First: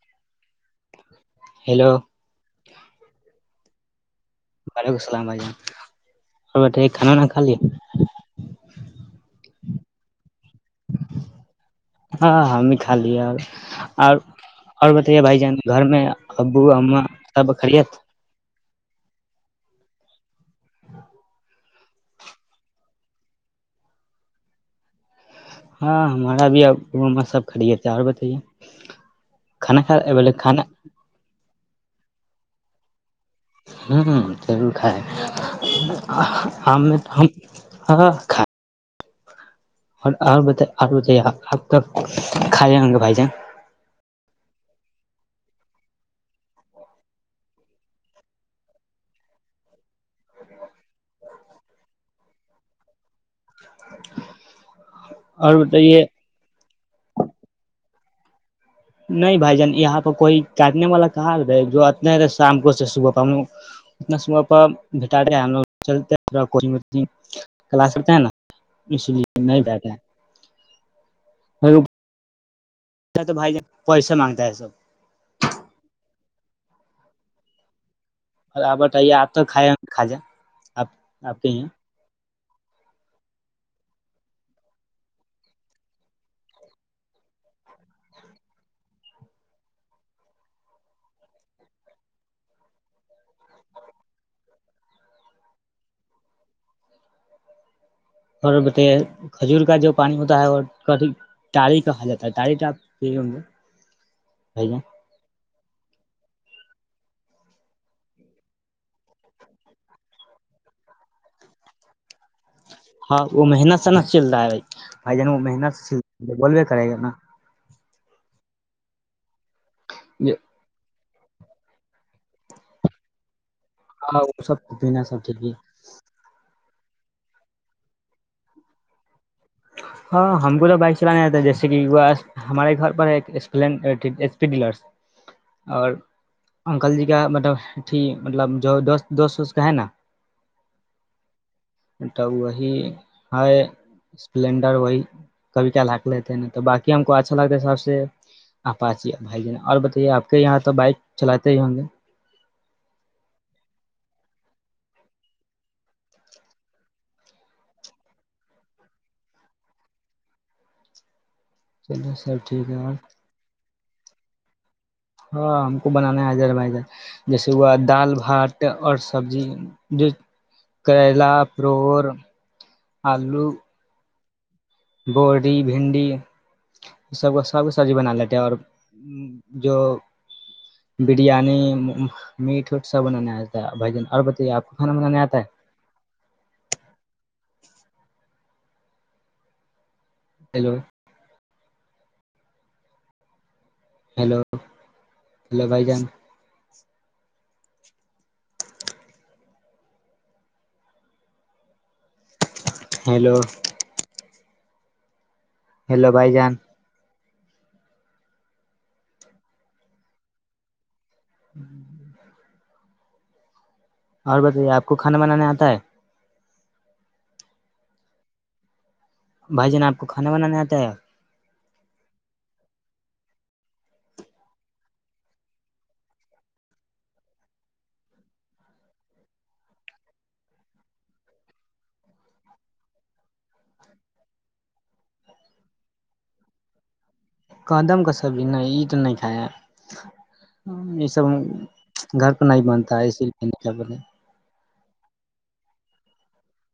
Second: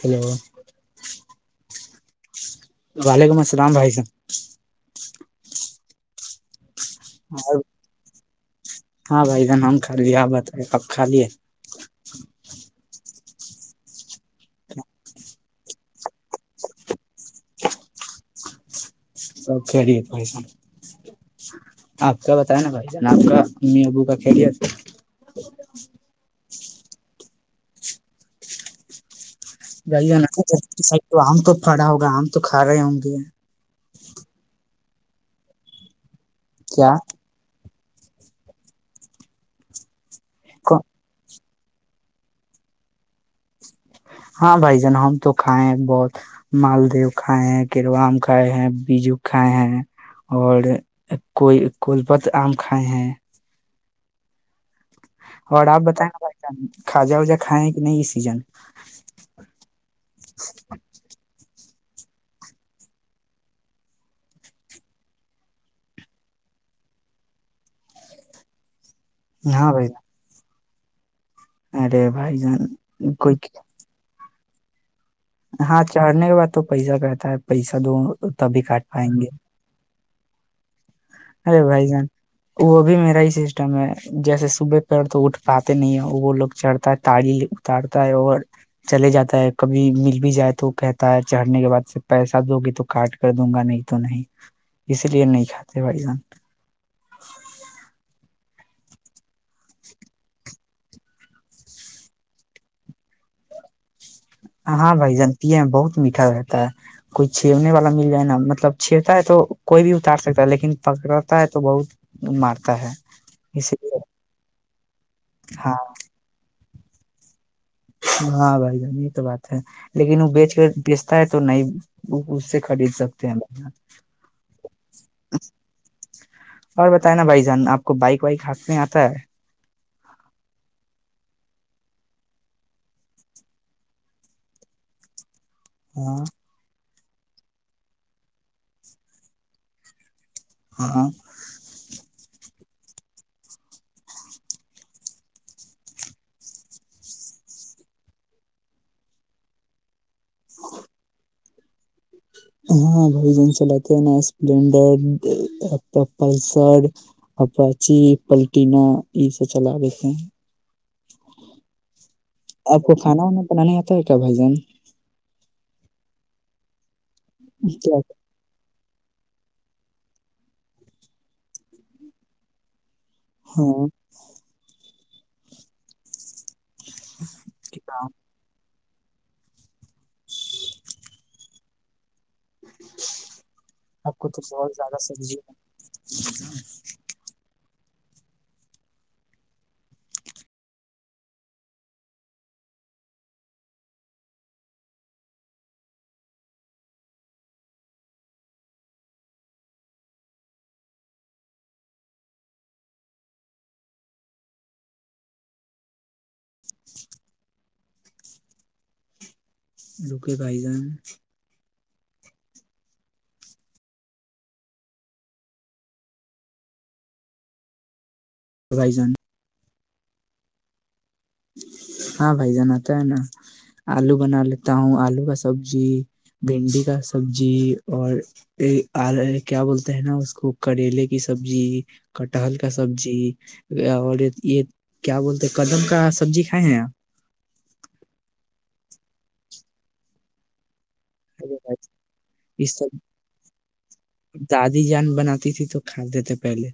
Hello hello وعلیکم السلام بھائی صاحب وعلیکم السلامائی ج اور کھانا نہا کالی ہاں بھائی ج ن ہم کھ لے آپ بت اب کھ لیے ہاں ہم بھی کھا لیا اور اور بتائیے بھائی جان گھر میں ابو ااں سب ب خریت سب کھیلے تھ بھائی جان آپ کا بتیا نا بھائی جان آپ کا امی ابو کا کھیلے تھا ہاں ہم ابھی میں سب خڑیے تھ اور بتے جائی ہم تو کھڑا ہوگا آم تو کھا رہے ہوں گے ہوں ضرور کائے ہم کیا میں تو ہم ہاں کا اور اور بتائی بتائیے آپ تو خھے گنگے پائی ہاں بھائی جان ہم تو کھائے ہیں بہت مالدو کھائے ہیں کیڑوا آم کھائے ہیں بیجو کھائے ہیں اور کوئی کولپت آم کھائے ہیں اور ڈ ہب ت بتائیے بتاانی خاجا وجا کائےیں کہ نہیں یہ سیزن نہیں بھائی جان یہاں پہ کوئی کاٹنے والا کہاں رہے جو اتنا شام کو صبح ہم لوگ اتنابح بٹاتے ہیں ہم لوگ چلتے پا کوچنگ وچگ کلاس کرتے ہیں نا اس لیے نہیں ہاں بھائی بیٹھے ارے بھائی جان تو کوئی بھائی ج پیسے مانگ دہذب ہاں چڑھنے کے بعد تو پیسہ کہتا ہے پیسہ دونوں بر آابر توے آپ تو کائے کھاجا آپ آپ کے ارے یہاں بھائی جان وہ بھی میرا ہی سسٹم ہے جیسے صبح پڑ تو اٹھ پاتے نہیں ہے وہ لوگ چڑھتا ہے تاریی اتارتا ہے اور چلے جاتا ہے کبھی مل بھی جائے تو کہتا ہے چڑھنے کے بعد پیسہ دو گے تو کاٹ کر دوں گا نہیں تو نہیں اس لیے نہیں کھاتا ا بائی جان اور ب کھجور کا جو پانی ہوتا ہے وہ کھی تٹڑی کہا جاتا ہے تڑیپ گ ہاں بھائی جن پیے میں بہت میٹھا رہتا ہے کوئی چھیڑنے والا مل جائے نا مطلب چھیڑتا ہے تو کوئی بھی اتار سکتا ہے لیکن پکڑا ہے تو بہت مارتا ہے ہاں وہ اسی محنت سے لیے نہ چل رہا ہے بھائی بھائی جان وہ ہاں محنت سے چل بول دڑیانا ہاں بھائی جن یہ تو بات ہے لیکن وہ بیچ کے بیچ تو نہیں اس سے خرید سکتے ہیں جان ہاں وہ سب بنا سب چے اور بتائ نا بھائی جان آپ کو بائک وائک ہاتھ میں آتا ہے ہاں ہم کو تو بائک چلانے آتا ہے جیسے کہ وہ ہمارے گھر پر ہےپپی ڈلرس اور ہاں کل جی کا مطلب اھی مطلب جو دوست دوست وست کا ہے نا ہاں ہاں ب وہی ہے اسپلینڈ وہی کبھی کیا ل لیتے نا تو بای ہم کو اچھا لگتا ہے سب سے آپاچ بھائی ج اور بتائیے آپ یہاں تو بائک چلاتے دی ہو گ ہاں بو جن چلاتتے نا اسپلینڈرلسر اپاچی پلٹینا یہ سب چلا دیتے چل آپ کو کھانا وانا بنانا آتا ت کیا بائی جان ہاں ہم کو بنانا ہے ہزار بائی ہزار جیسے ہوا کیا؟ دال بھات اور سبزی جو کریلا پروڑ آلو ہاں بی بھنڈی سب کو سب کو سبزی بنا لیتے اور جو بریانی میٹ وٹ سب بنانے آتا ہے بھ جان اور تو بتائیے آپ کو بہت کھانا زیادہ بنانے آتا سبزی ہے ہیلو ہیلو ہیلو بھائی جان ہیلو ہیلو بھائی جان [inaudible] لوکے پھائی جان اور بتائیے آپ کو کھانا بنانا آتا ہے بزائی جان بھائی جان آپ کو کھانا بنانا آتا ہےیا ہاں بھائی جناتا ہے نا آلو بنا لیتا ہوں آلو کا سبزی بھنڈی کا سبزی اور کیا بولتا ہے نا اس کو کریلے کی سبزی کٹہل کا سبزی اور یہ کیا بولتے قدم کا سبزی کھائے ہیں نا کدم کا سبھی نے اینٹ نہیں کھایا یہ سب گھر کو نہیں یہ بنتا اسی لیے نہیں کیا بنے ر جان بناتی تھی تو کھاتے تھے پہلے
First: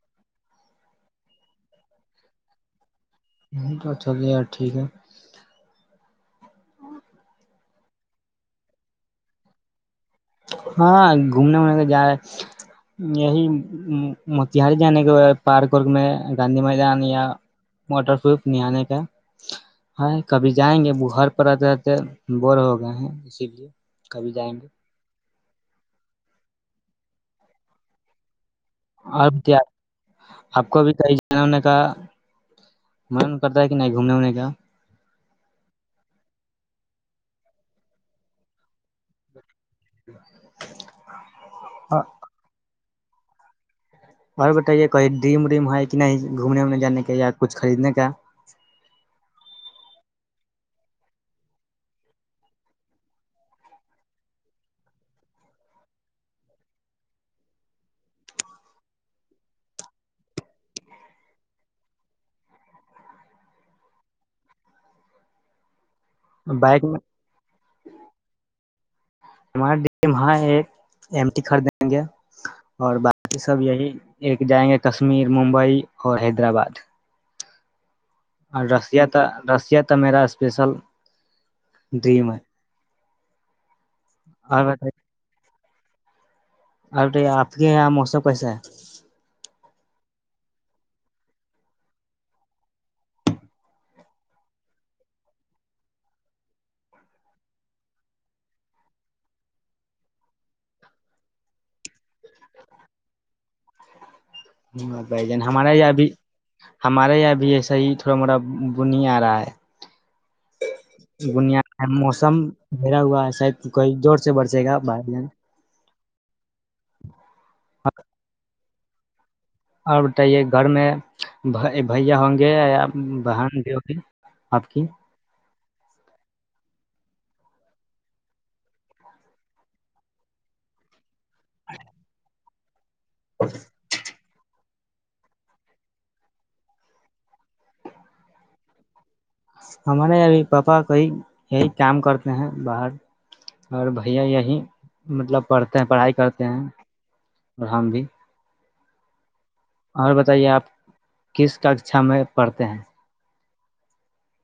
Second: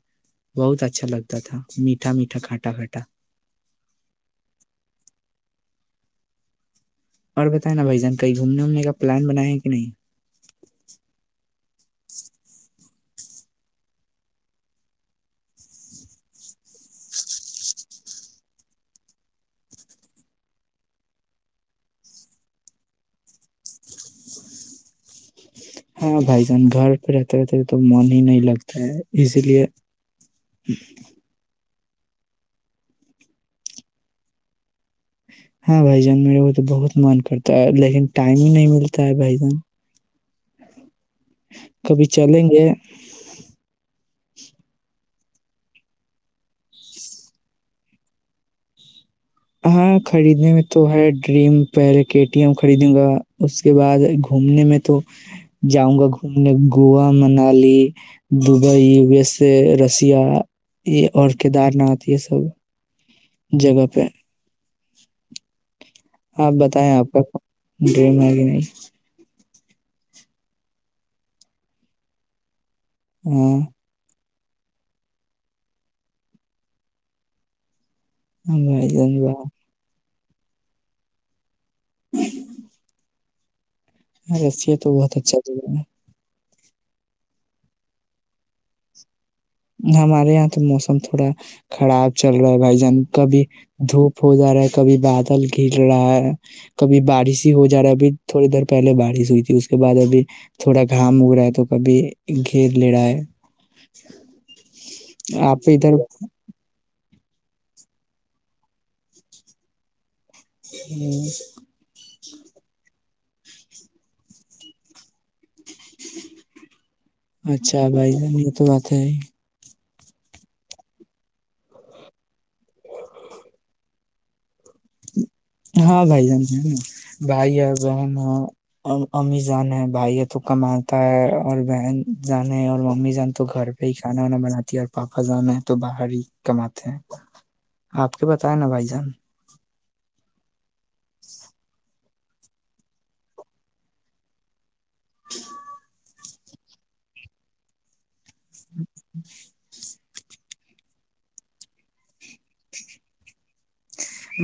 بہت اچھا لگتا تھا میٹھا میٹھا کھٹا کھٹا ہ تو اچھا تو یار ٹھیک ہے اور بتائیں نا بھائی جان کہیں گھومنے وومنے کا پلان بنایا ہے کہ نہیں ہاں گھومنے وومنے کا جائے یہی موتہاری جانے کا پارک وورک میں گاندھی میدان یا واٹر پروف نہ آانے کا ہےاں کبھی جائیں گے وہ گھر پر رہتے رہتے بور ہو گئے ہیں اسی لیے کبھی جائیں گے ہاں بھائی جان گھر پہ رہتے رہتے تو من ہی نہیں لگتا ہے اور اسی کیا لیے آپ کو بھی کئی جن ہونے کا منن کرتا ہے کہ نہیں گھومنے ونے کیا ہاں بھائی جان میرے کو تو بہت من کرتا ہے لیکن ٹائم ہی نہیں ملتا ہے بھائی جان [inaudible] کبھی چلیں گے اور بتائیے کہئی ڈریم ڈریم ہے کہ نہیں گھومنے ونے جانے کا یا کچھ خریدنے کا ہاں خریدنے میں تو ہے ڈریم پہلے کے ٹی ایم خریدوں گا اس کے بعد گھومنے میں تو جاؤں گا گھومنے Goa Manali Dubai U S A Russia یہ اور کیدار ناتھ یہ سب جگہ پہ آپ بائک بتائیں میں آپ کا ڈریم ہے کہ نہیں ہمارے ڈاں ایک ایم ٹی خریدیں گے اور باقی ہاں سب یہی ایک جائیں گے کشمیر ممبئی اور حیدرآباد ہاں اور بھائی رشیا جان تھا واہ رشیا تو میرا اسپیشل ڈریم ہے ہاں اور رسی یہ تو بہت اچھا جگہ ہے ا آپ کے یہاں موسم کیسا ہے ہمارے یہاں تو موسم تھوڑا خراب چل رہا ہے بھائی جان کبھی دھوپ ہو جا رہا ہے کبھی بادل گر رہا ہے کبھی بارش ہی ہو جا رہا ہے ابھی تھوڑی دیر پہلے بارش ہوئی تھی اس کے بعد ابھی تھوڑا گھام اگ رہا ہے تو کبھی گھیر لے رہا ہے ہ بھ جان آپ ہمارے یہاں ادھر بھی ہمارے یہاں ابھی ایسا ہی تھوڑا موٹا بن آ رہا ہے دنیا موسم گہرا ہوا ہے شاید کوئی زور سے برسے گا بارین اچھا بھائی جان یہ تو بات ا [unintelligible] اور بتائیے گھر میں بھیا ہوں گے یا بہن بھیو بھی آپ کی ہاں بھائی جان ہے نا بھائی ہے بہن ہے امی جان ہے بھائی ہے تو کماتا ہے اور بہن جان ہے اور امیزان تو گھر پہ ہی کھانا وانا بناتی اور پاپا جانا ہے تو باہر ہی کماتے ہیں آپ کے بتائے نا بھائی جان ہمارے یہب پاپا کہئی یہی کام کرتے ہیں باہر اور بھیا یہی مطلب پڑھتے ہیں پڑھائی کر ہیں اور ہم بھی [inaudible] اور بتائیے آپ کس ککشا میں پڑھتے ہیں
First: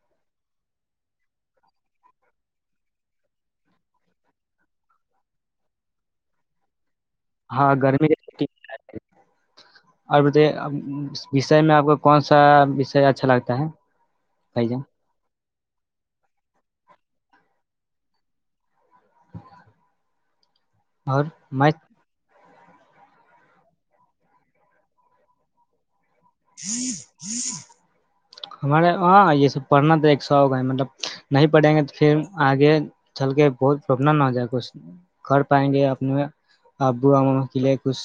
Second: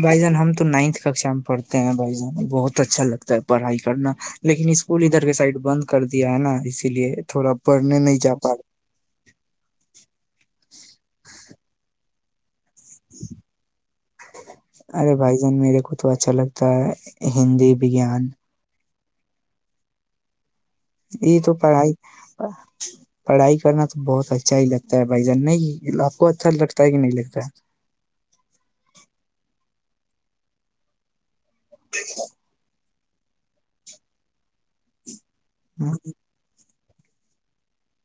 بھائی جان ہم تو نائنتھ ککشا میں پڑھتے ہیں بھائی جان بہت اچھا لگتا ہے پڑھائی کرنا لیکن اسکول ادھر کے سائڈ بند کر دیا ہے نا اس اس لیے تھوڑا ہاں پڑھنے گرمی کی نہیں جا چھٹی پا رہا اور بتائیے وسے میں آپ کو کون سا اس سے اچھا لگتا ہے بائی جن رہا ارے بھائی میرے کو تو اچھا لگتا ہے ہندی وگان اور یہ تو میں پڑھائی پڑھائی کرنا تو بہت اچھا ہی لگتا ہے بھائی جان نہیں کو اچھا لگتا ہے کہ نہیں لگتا ہمارے ہاں یہ سب پڑھنا تو ایک شوق ہے مطلب نہیں پڑھیں گے تو پھر آگے ا چھل کے بہت پربلم نہ ہو جائے گ میں کر پائیں گے ہے اپنے ابو ا قلے کچھ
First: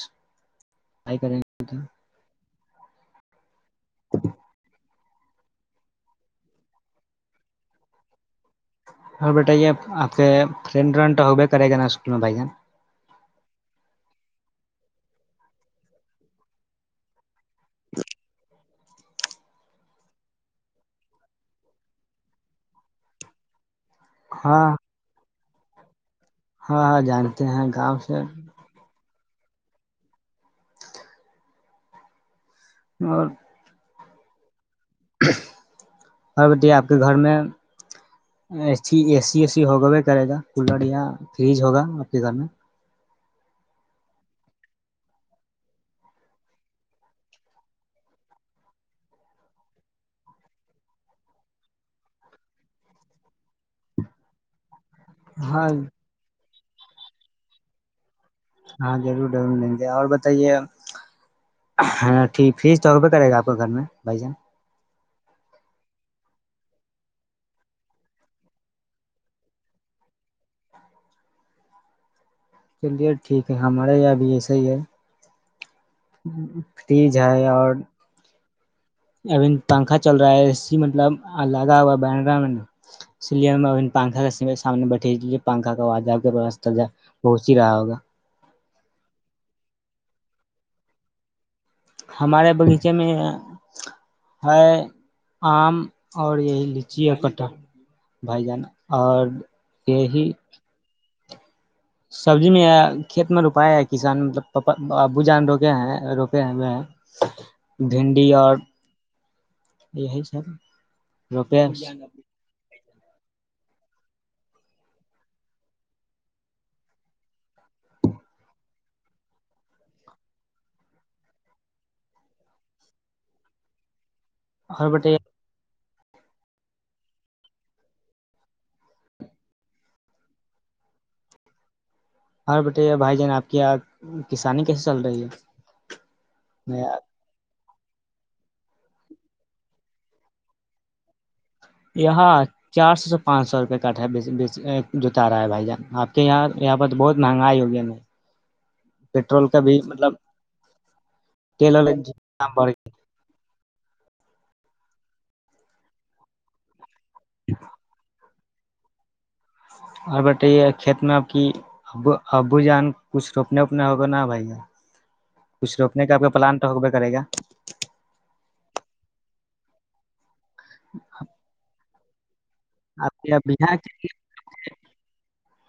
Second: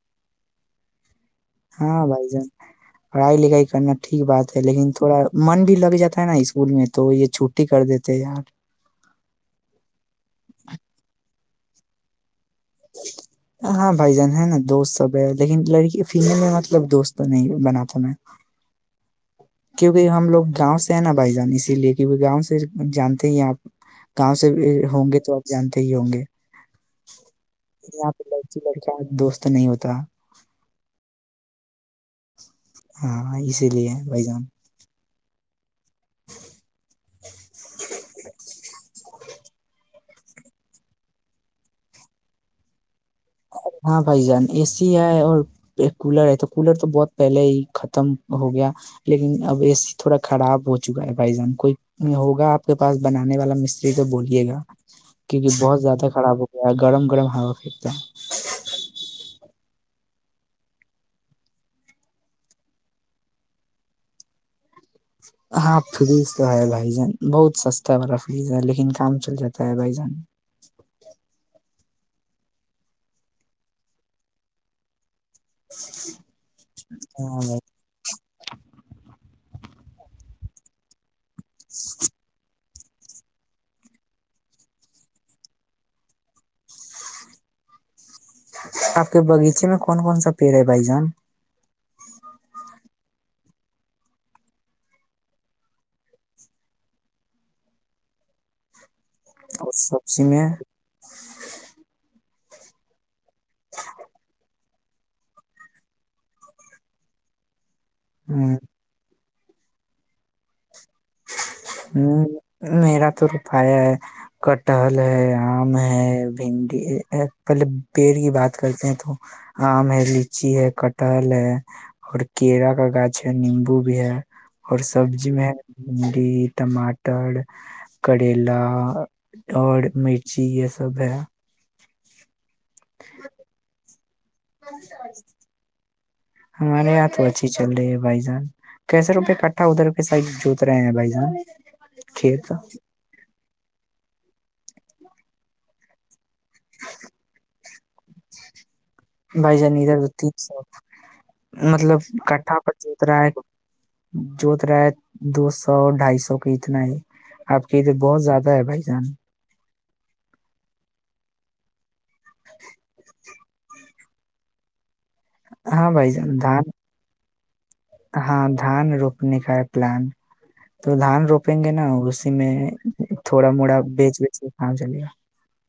آائی کریں گے تو۔ ہاں بھائی جان پڑھائی لکھائی کرنا ٹھیک بات ہے لیکن تھوڑا من بھی لگ جاتا ہے نا اسکول میں تو یہ چھٹی کر دیتے ہیں یار اور بیٹا یہ آپ کے فرینڈ رن تو ہوگ کرے گا اسکول میں بھائی جن ہاں بھائی جان ہے نا دوست سب ہے لیکن لڑکی فلم میں مطلب دوست تو نہیں بناتا میں کیونکہ ہم لوگ گاؤں سے ہیں نا بھائی جان اسی لیے کیونکہ گاؤں سے جانتے ہی آپ گاؤں سے ہاں بھی ہوں گے تو جانتے ہی ہوں گے ہاں ہاں جانتے ہیں گاؤں سے تو نہیں ہوتا ہاں اور اسی لیے بھائی جام اور بتے آپ کے گھر میں ا اے سی اے سی ہوگا وہ کرے گا کولر یا فریج ہوگا آپ کے گھر میں ہاں بھائی جان اے سی ہے اور کولر ہے تو کولر تو بہت پہلے ہی ختم ہو گیا لیکن اب اے سی تھوڑا خراب ہو چکا ہے بھائی جان کوئی ہوگا آپ کے پاس بنانے والا مستری تو بولیے گا کیونکہ ہاں بہت زیادہ خراب ہو گرم گرم ہوا خھرتا ہے ہاں ضرور ضرور لیں گے اور ب یہ ٹھیک فیس تو روپے کرے گا آپ کو گھر میں بھائی جان ہاں فریج تو ہے بھائی جان بہت سستا والا فریج ہے لیکن کام چل جاتا ہے بھائی جان چلیے ٹھیک ہے ہمارے یہاں ا بھی ایسے ہی ہے فریج ہاں ہے بھائی، اور اب پنکھا چل رہا ہے اسی مطلب اللہداوا بان رام اس لیے پنکھا کا سامنے بیٹے پنا کااب کا بہت ہی رہا ہوگا آپ کے باغیچے میں کون کون سا پیڑ ہے بھائی جان ہمارے باغیچے میں ہے آم اور یہی لچی ہے کٹر بھائی جانا اور سبزی میں سبزی میں کھیت میں روپائے ہے کسان مطلب پپا ابو جان روکے ہیں روکے ہیں وہ بھینڈی اور ہوں، اور یہی سر ہ نہیںیراتور پایا کٹہل ہے آم ہے بھنڈی پہلے پیڑ کی بات کرتے ہیں تو آم ہے لچی ہے کٹحل ہے اور کیرا کا گاچھ ہے نیمبو بھی ہے اور سبزی میں بھنڈی ٹماٹر کریلا اور مرچی یہ سب ہے ہر بیٹے بھائی جان آپ کی یہ کسانی کیسے چل رہی ہے چلے بھائی جان کیسے روپئے کٹھا ادھر کے س جوت رہے ہیں بھائی جان یہاں کھیت چار سو سے پانچ سو روپئے کٹ ہے بی جتا رہا ہے بھائی جان آپ کے یہاں یہاں پر تو بہت مہنگائی ہوگی ن پیٹرول بھائی کا جان بھی ادھر مطلب تین سو تیل اور مطلب دام کٹھا بڑھ پر جوت رہا ہے جوت رہا ہے دو سو ڈھائی سو کا اتنا ہے آپ کے ادھر بہت زیادہ ہے بھائی سان اور بتائیے کھیت میں آب کی اب ابو جان کچھ روپنے وپنے ہوگا نا بھائی کچھ ہاں روکنے بھائی کا آپ کا جان پلان تو دھان حقب کرے گا ہاں دھان رو آنی ک پلان تو دھان روپیں گے نا اس سے آپ کے یہاں تھوڑا بہار موڑا بیچ بیچ کے کام چلے گا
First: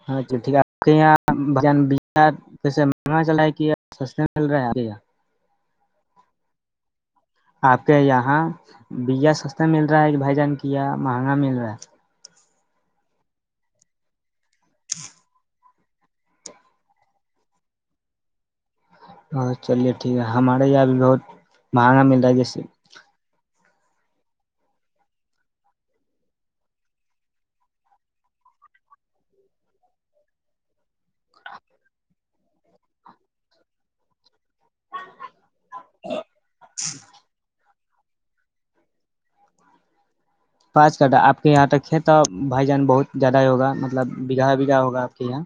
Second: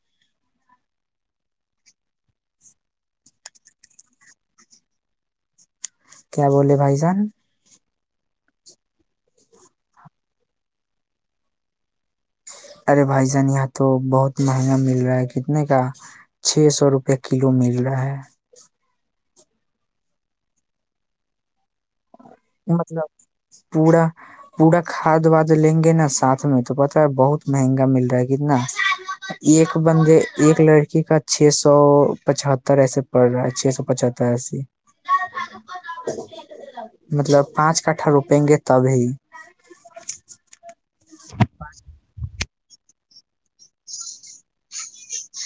ہاں ٹھیک آپ کے یہاں کیسے مہنگا چل کہ سس میں مل رہا ہے آپ کیا بولے بھائی جان آپ کے یہاں بیا سستا مل رہا ہے ایک بھائی جان کیا یہ مہنگا مل رہا ہے ارے بائی جان یہاں تو بہت مہنگا مل رہا ہے کتنے کا چھ سو روپے کلو مل رہا ہے ب چلیے ٹھیک ہے ہمارے یہ بھی بہت مہنگا ملتا مطلب پورا پورا کھاد واد لیں گے نا ساتھ میں تو پت ہے بہت مہنگا مل رہا ہے کتنا ایک بندے ایک لڑکی کا چھ سو پچہتر ایسے پڑ رہا ہے چھ سو پچتر ایسے [inaudible] پانچ کٹھا روپیں گے تبھی پانچ کنٹا آپ کے یہاں تک ہے تو بھائی جان بہت زیادہ ہی ہوگا مطلب بگھا بگھا ہوگا آپ کے یہاں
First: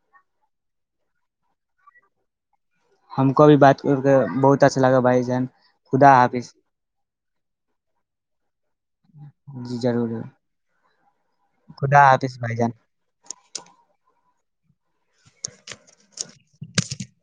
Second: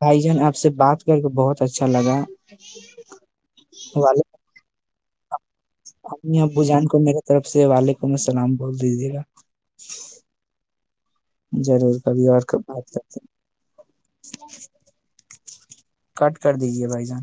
بھائی جان آپ سے بات کر کے بہت اچھا لگا ہم کو بھی بات کر کے وعلیکم بہت اچھا لگا بھ جان خدا امی حافظ ابو جان کو میرے طرف سے والک کو میں سلام بول دیجیے گا جی ضرور ضرور، ضرور خدا کبھی حافظ اورب بھائی جان بات کرتے ج کٹ کر دیجیے بھائی جان